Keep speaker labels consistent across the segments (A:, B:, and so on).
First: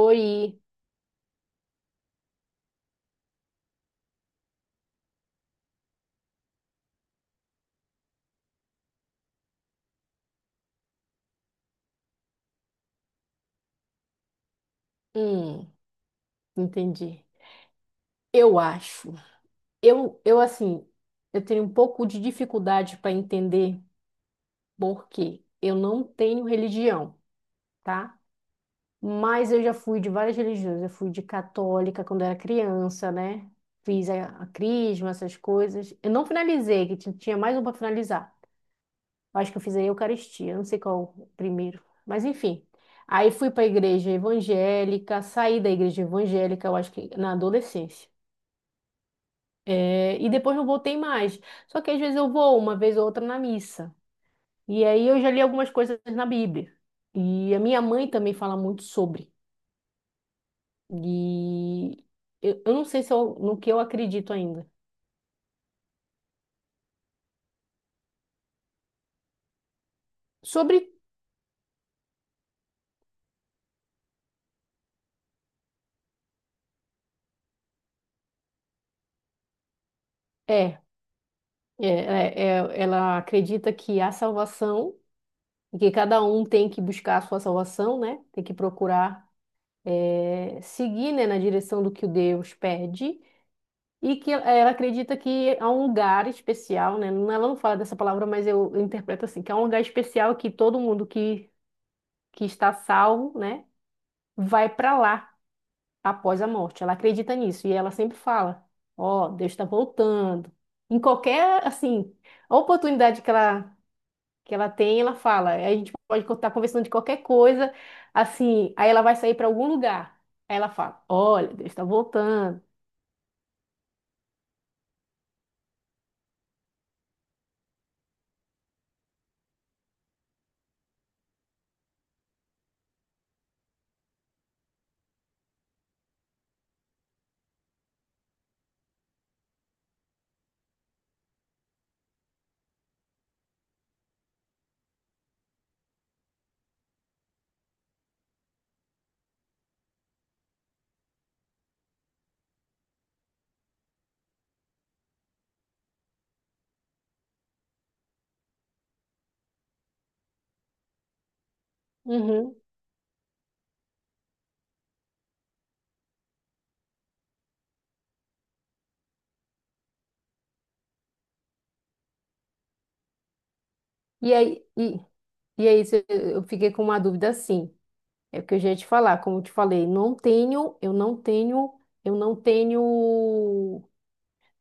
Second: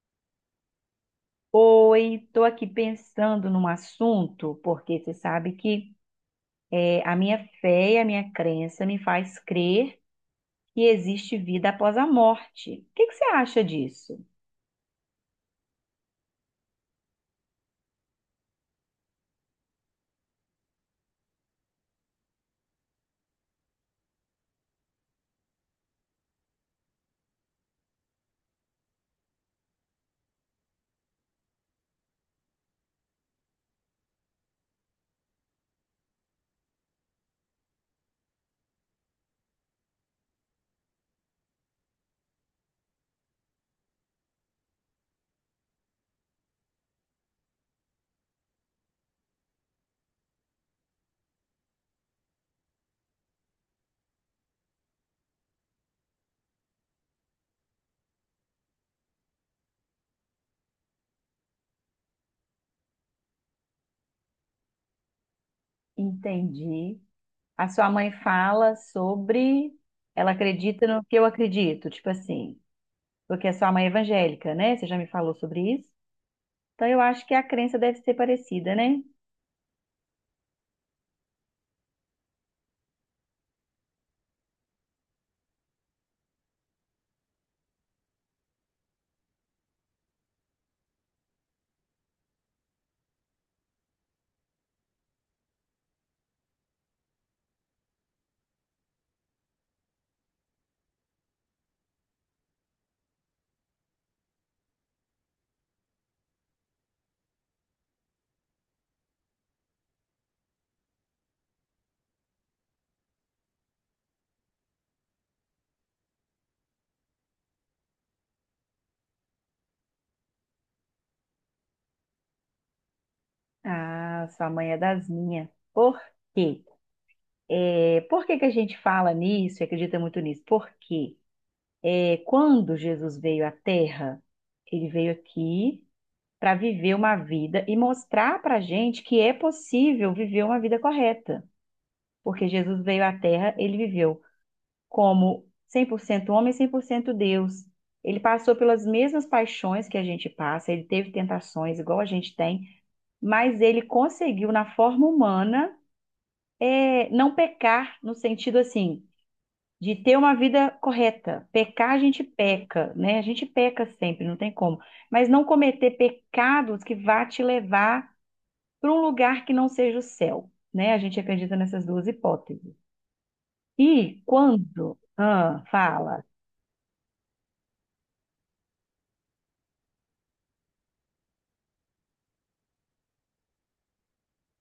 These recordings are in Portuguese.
A: Oi,
B: Oi, estou aqui pensando num assunto, porque você sabe que a minha fé e a minha crença me faz crer que existe vida após a morte. O que que você acha disso?
A: hum, entendi. Eu acho. Eu assim, eu tenho um pouco de dificuldade para entender porque eu não tenho religião, tá? Mas eu já fui de várias religiões. Eu fui de católica quando era criança, né? Fiz a crisma, essas coisas. Eu não finalizei, que tinha mais um para finalizar. Eu acho que eu fiz a Eucaristia, eu não sei qual o primeiro, mas enfim. Aí fui para a igreja evangélica, saí da igreja evangélica, eu acho que na adolescência. É, e depois não voltei mais. Só que às vezes eu vou uma vez ou outra na missa. E aí eu já li algumas coisas na Bíblia. E a minha mãe também fala muito sobre. E eu não sei se eu- no que eu acredito ainda.
B: Entendi. A sua mãe fala sobre ela
A: Sobre.
B: acredita no que eu acredito, tipo assim, porque a sua mãe é evangélica, né? Você já me falou sobre isso? Então eu acho que a crença deve ser parecida, né?
A: É, é, ela acredita que há salvação, e que cada um tem que buscar a sua salvação, né? Tem que procurar, é, seguir, né, na direção do que o Deus pede. E que ela acredita que há um lugar especial, né? É, ela não fala dessa palavra, mas eu interpreto assim, que há um lugar especial que todo mundo que está salvo, né, vai para lá após a morte. Ela acredita nisso e ela sempre fala: "Ó, Deus está voltando". Em qualquer, assim, oportunidade que ela tem, ela fala: "A gente pode estar conversando de qualquer coisa, assim, aí ela vai sair para algum lugar". Aí ela fala: "Olha, Deus está voltando".
B: Ah, sua mãe é das minhas. Por quê? É, por que que a gente fala nisso e acredita muito nisso? Porque quando Jesus veio à Terra, ele veio aqui para viver uma vida e mostrar para a gente que é possível viver uma vida correta. Porque Jesus veio à Terra, ele viveu como 100% homem, e 100% Deus. Ele passou pelas mesmas paixões que a gente passa, ele teve tentações igual a gente tem, mas ele conseguiu, na forma humana, não pecar no sentido assim de ter uma vida correta. Pecar, a gente
A: Uhum.
B: peca, né? A gente peca sempre, não tem como. Mas não cometer pecados que vá te levar para um lugar que não seja o céu, né? A gente acredita nessas duas hipóteses. E
A: E aí,
B: quando,
A: e-
B: ah,
A: E aí,
B: fala.
A: eu fiquei com uma dúvida assim. É porque eu já ia te falar, como eu te falei, eu não tenho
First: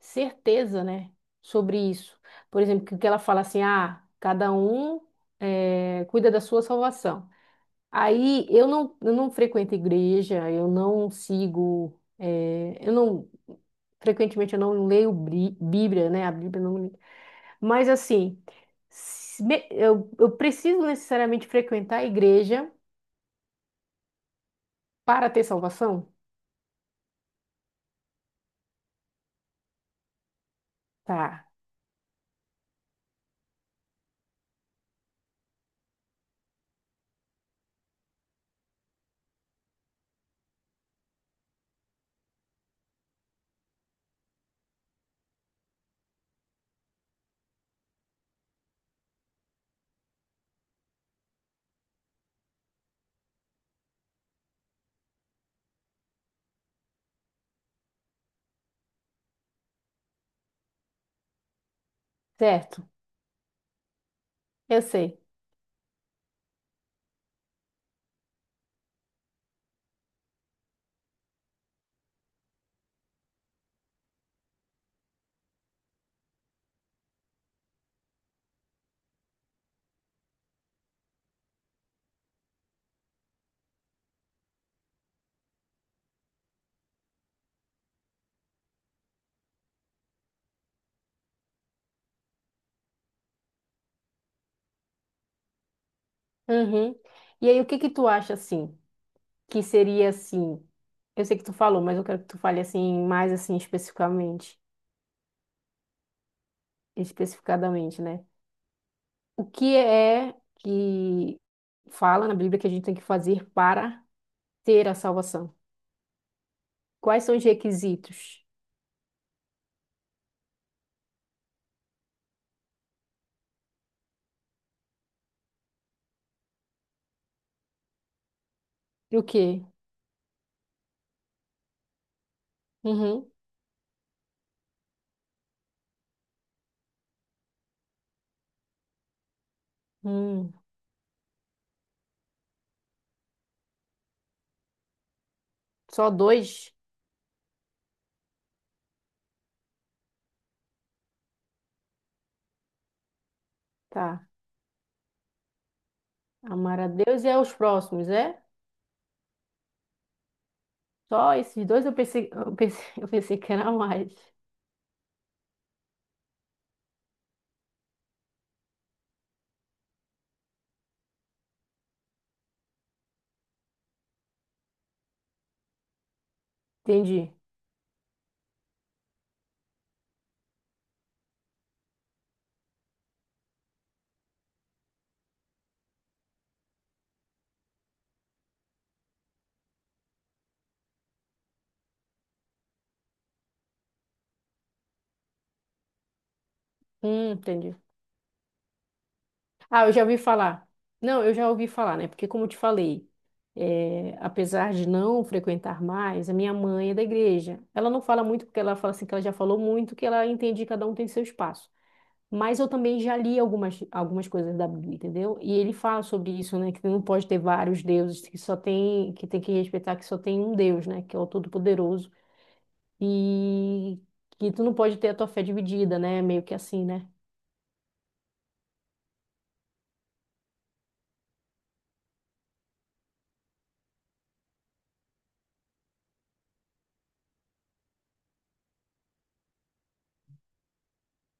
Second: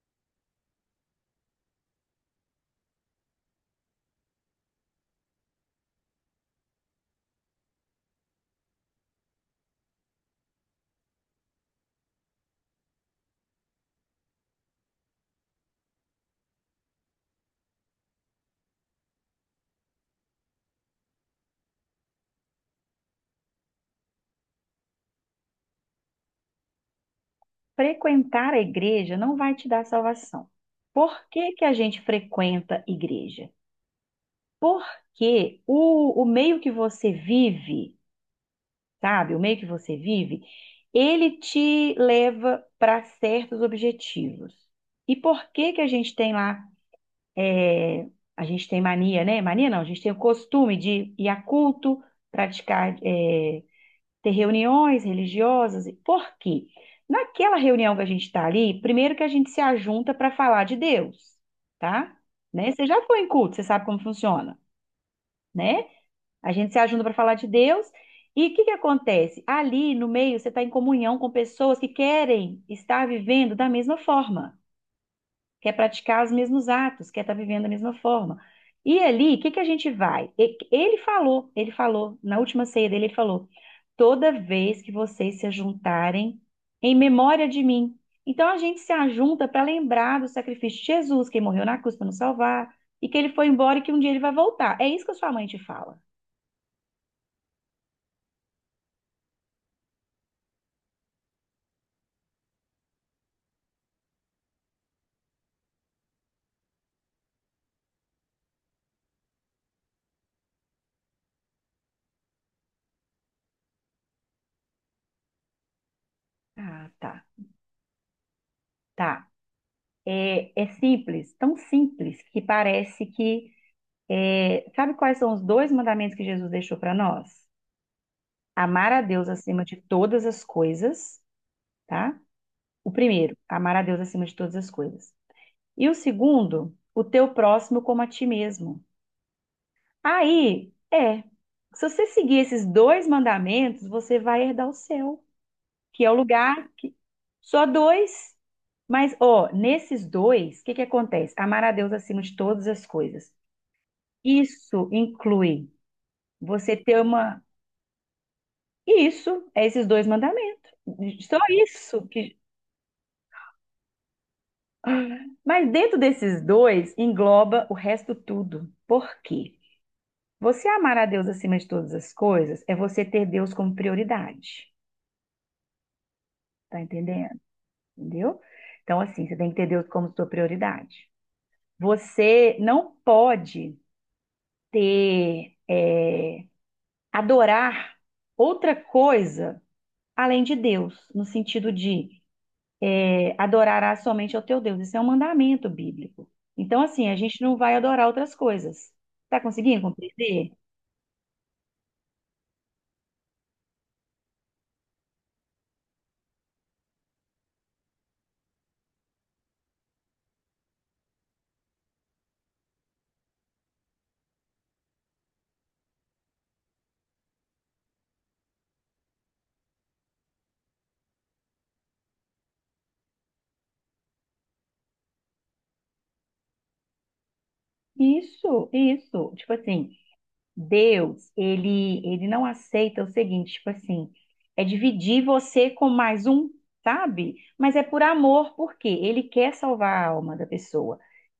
A: certeza, né, sobre isso. Por exemplo, que ela fala assim, ah, cada um cuida da sua salvação. Aí eu não frequento igreja, eu não sigo, eh, eu não, frequentemente eu não leio Bíblia, né? A Bíblia não, mas assim, se me- eu preciso necessariamente frequentar a igreja para ter salvação?
B: Frequentar a igreja não vai te dar salvação. Por
A: Tá,
B: que que a gente frequenta igreja? Porque o meio que você vive, sabe? O meio que você vive, ele te leva para certos objetivos. E por que que a gente tem lá, é, a gente tem mania, né? Mania não, a gente tem o costume de ir a culto, praticar, ter reuniões religiosas. Por quê? Naquela reunião que a gente está ali, primeiro que a gente se ajunta para falar de Deus, tá? Né? Você
A: certo?
B: já foi em culto, você sabe como funciona,
A: Eu sei.
B: né? A gente se ajuda para falar de Deus. E o que que acontece? Ali no meio, você está em comunhão com pessoas que querem estar vivendo da mesma forma, quer praticar os mesmos atos, quer estar vivendo da mesma forma. E ali, o que que a gente vai? Ele falou, na última ceia dele, ele falou: toda vez que vocês se juntarem em memória de mim. Então a gente se ajunta para lembrar do sacrifício de Jesus, que morreu na cruz para nos salvar, e que ele foi embora e que um dia ele vai voltar. É isso que a sua mãe te fala.
A: Uhum. E aí, o que que tu acha assim? Que seria assim? Eu sei que tu falou, mas eu quero que tu fale assim mais assim especificamente, especificadamente, né? O que é que fala na Bíblia que a gente tem que fazer para ter a salvação?
B: Ah,
A: Quais
B: tá.
A: são os requisitos?
B: Tá. É, é simples, tão simples que parece que. É, sabe quais são os dois mandamentos que Jesus deixou para nós? Amar a
A: E o
B: Deus
A: quê?
B: acima de todas as coisas, tá? O
A: Uhum.
B: primeiro, amar a Deus acima de todas as coisas. E o segundo, o teu próximo como a ti mesmo.
A: Hum.
B: Aí, é. Se você seguir esses dois mandamentos, você vai herdar o céu. Que
A: Só
B: é o lugar
A: dois?
B: que. Só dois, mas ó, nesses dois, o que que acontece? Amar a Deus acima de todas as coisas.
A: Tá.
B: Isso inclui você
A: Amar a
B: ter
A: Deus e
B: uma.
A: aos próximos, é?
B: Isso, é esses dois mandamentos.
A: Só
B: Só
A: esses dois
B: isso que.
A: eu pensei, eu pensei que era mais.
B: Mas dentro desses dois engloba o resto tudo. Por quê? Você amar a Deus acima de todas as coisas é você ter Deus como prioridade. Tá
A: Entendi.
B: entendendo? Entendeu? Então, assim, você tem que ter Deus como sua prioridade. Você não pode ter, adorar outra coisa além de Deus, no sentido de adorarás somente ao teu Deus. Isso é um mandamento bíblico. Então, assim, a gente não vai
A: Entendi.
B: adorar outras coisas. Tá conseguindo
A: Ah, eu já ouvi
B: compreender?
A: falar. Não, eu já ouvi falar, né? Porque como eu te falei, é, apesar de não frequentar mais, a minha mãe é da igreja. Ela não fala muito porque ela fala assim que ela já falou muito, que ela entende que cada um tem seu espaço. Mas eu também já li algumas coisas da Bíblia, entendeu? E ele fala sobre isso, né? Que não pode ter vários deuses, que só tem que respeitar que só tem um Deus, né? Que é o Todo-Poderoso e que tu não pode ter a tua fé dividida, né? Meio que assim, né?
B: Isso, isso. Tipo assim, Deus, ele não aceita o seguinte, tipo assim, é dividir você com mais um, sabe? Mas é por amor, porque ele quer salvar a alma da pessoa.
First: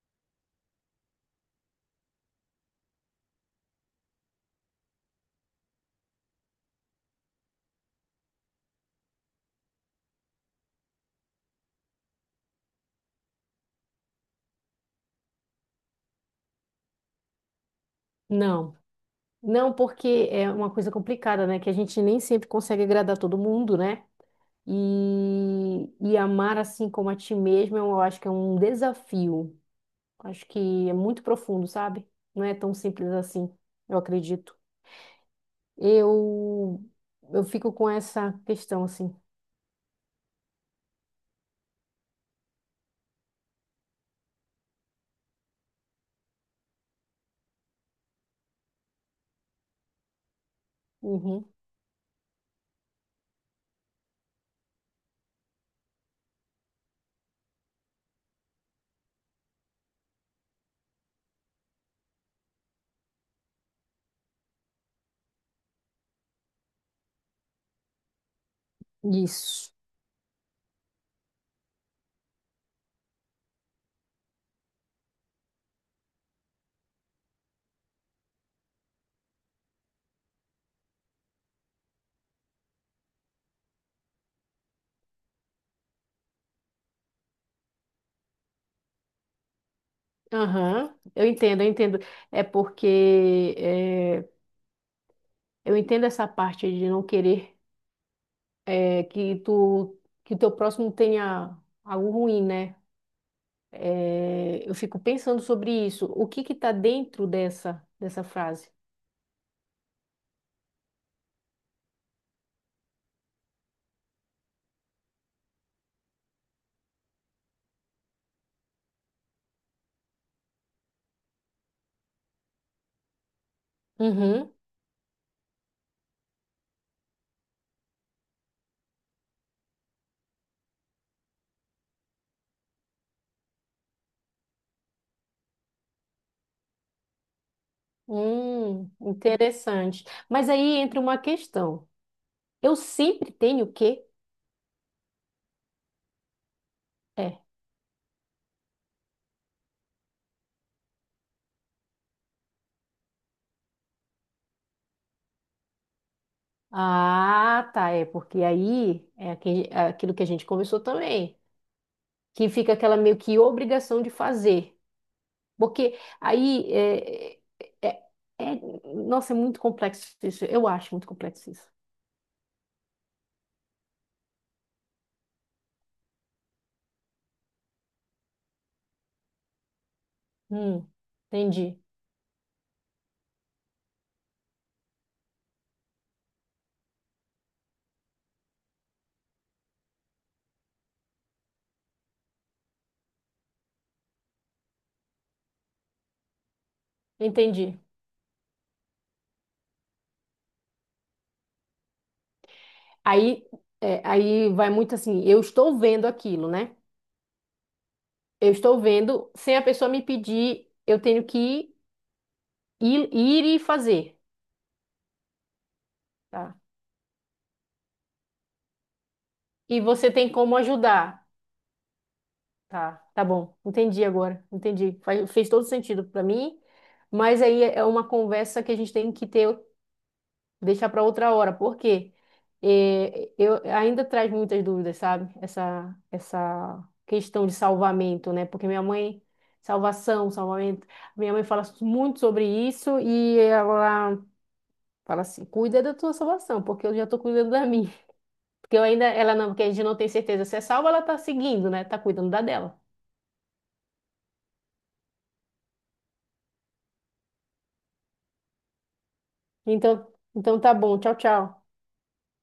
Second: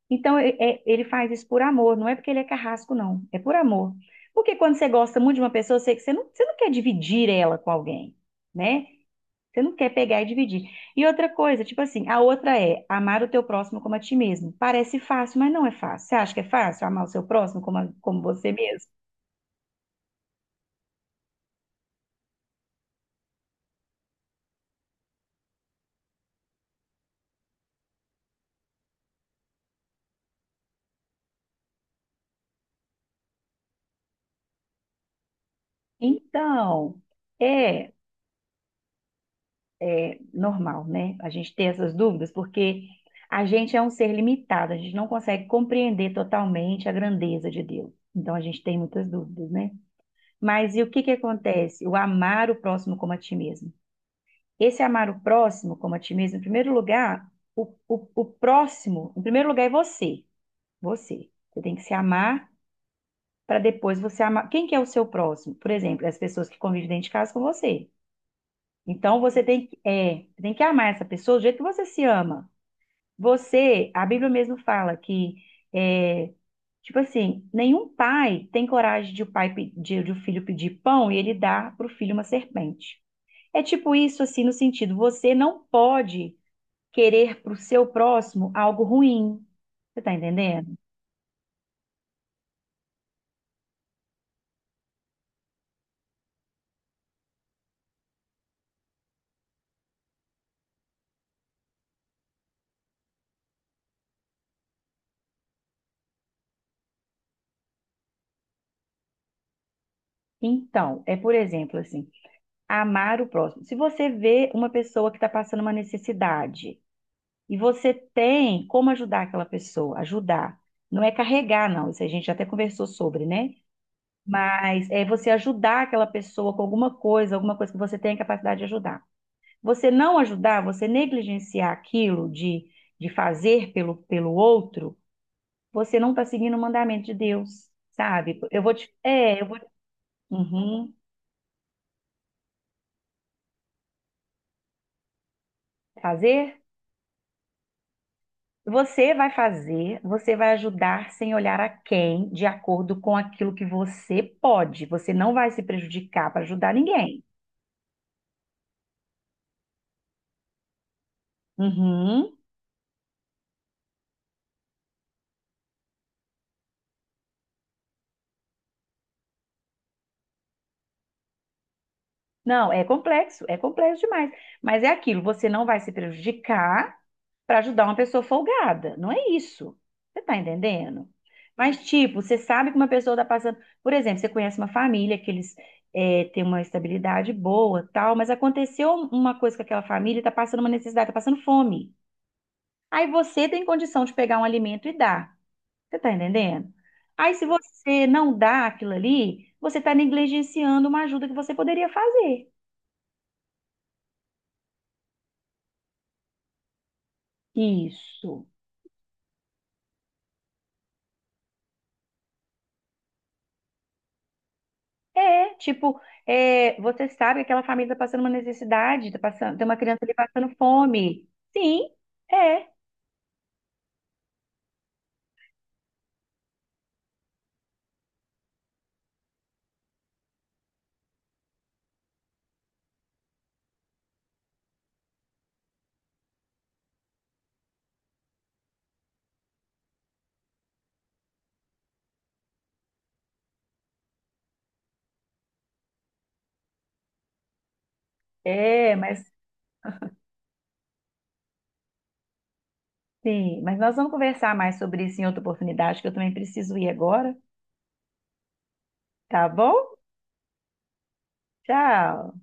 B: Então, ele faz isso por amor, não é porque ele é carrasco, não. É por amor. Porque quando você gosta muito de uma pessoa, você, você não quer dividir ela com alguém, né? Você não quer pegar e dividir. E outra coisa, tipo assim, a outra é amar o teu próximo como a ti mesmo. Parece fácil, mas não é fácil. Você acha que é fácil amar o seu próximo como, como você
A: Não.
B: mesmo?
A: Não, porque é uma coisa complicada, né? Que a gente nem sempre consegue agradar todo mundo, né? E amar assim como a ti mesmo, eu acho que é um desafio. Acho que é muito profundo, sabe? Não é tão simples assim, eu acredito. Eu,
B: Então,
A: eu fico com
B: é.
A: essa questão, assim.
B: É normal, né? A gente ter essas dúvidas, porque a gente é um ser limitado, a gente não consegue compreender totalmente a grandeza de Deus. Então a gente tem muitas dúvidas, né? Mas e o que que
A: Uhum.
B: acontece? O amar o próximo como a ti mesmo. Esse amar o próximo como a ti mesmo, em primeiro lugar, o próximo, em primeiro lugar é você. Você. Você tem que se amar para depois você amar. Quem que é o seu próximo? Por exemplo, as pessoas que convivem dentro de casa com você. Então você tem
A: Isso.
B: que, tem que amar essa pessoa do jeito que você se ama. Você, a Bíblia mesmo fala que, é, tipo assim, nenhum pai tem coragem de o pai pe- de o filho pedir pão e ele dá para o filho uma serpente. É tipo isso, assim, no sentido, você não pode querer para o seu próximo algo ruim. Você tá entendendo?
A: Aham. Eu entendo. É porque... eh, eu entendo essa parte de não querer é, que teu próximo tenha algo ruim, né? É, eu fico pensando sobre isso. O que que tá dentro dessa frase?
B: Então, é por exemplo, assim, amar o próximo. Se você vê uma pessoa que está passando uma necessidade e você tem como ajudar aquela pessoa, ajudar. Não é carregar, não. Isso a gente até conversou sobre, né?
A: Uhum.
B: Mas é você ajudar aquela pessoa com alguma coisa que você tem a capacidade de ajudar. Você não ajudar, você negligenciar aquilo de fazer pelo, pelo outro, você não está seguindo o mandamento de Deus, sabe? Eu vou te. É, eu vou.
A: Interessante. Mas aí
B: Uhum.
A: entra uma questão. Eu sempre tenho o quê?
B: Fazer?
A: É.
B: Você vai fazer, você vai ajudar sem olhar a quem, de acordo com aquilo que você pode. Você não vai se prejudicar para ajudar ninguém.
A: Ah, tá. É porque aí é é aquilo que a gente conversou também,
B: Uhum.
A: que fica aquela meio que obrigação de fazer. Porque aí é, é- é- é, nossa, é muito complexo isso. Eu acho muito complexo isso.
B: Não, é complexo demais. Mas é aquilo, você não vai se prejudicar para ajudar uma pessoa folgada. Não é isso. Você tá
A: Hum,
B: entendendo?
A: entendi,
B: Mas, tipo, você sabe que uma pessoa tá passando. Por exemplo, você conhece uma família que eles têm uma estabilidade boa, tal, mas aconteceu uma coisa com aquela família, tá passando uma necessidade, tá passando fome. Aí você tem condição de pegar um alimento e dar. Você tá entendendo? Aí, se
A: entendi.
B: você não dá aquilo ali, você tá negligenciando uma ajuda que você poderia fazer.
A: Aí, é, aí vai muito assim, eu estou vendo aquilo, né?
B: Isso.
A: Eu estou vendo, sem a pessoa me pedir, eu tenho que ir e fazer,
B: É, tipo,
A: tá?
B: você sabe que aquela família está passando uma necessidade, tá passando, tem uma
A: E
B: criança
A: você
B: ali
A: tem
B: passando
A: como ajudar,
B: fome. Sim, é,
A: tá? Tá bom, entendi agora, entendi. Fez todo sentido para mim, mas aí é uma conversa que a gente tem que ter deixar para outra hora, porque eh, eu ainda traz muitas dúvidas, sabe? Essa questão de salvamento, né? Porque minha mãe salvação, salvamento, minha mãe fala muito sobre isso e ela fala assim, cuida da tua salvação, porque eu já tô cuidando da minha, porque eu
B: é,
A: ainda
B: mas
A: ela não, porque a gente não tem certeza se é salva, ela tá seguindo, né? Tá cuidando da dela.
B: sim, mas nós vamos conversar mais sobre isso em outra oportunidade, que eu também preciso ir agora, tá bom?
A: Então tá bom, tchau, tchau.
B: Tchau.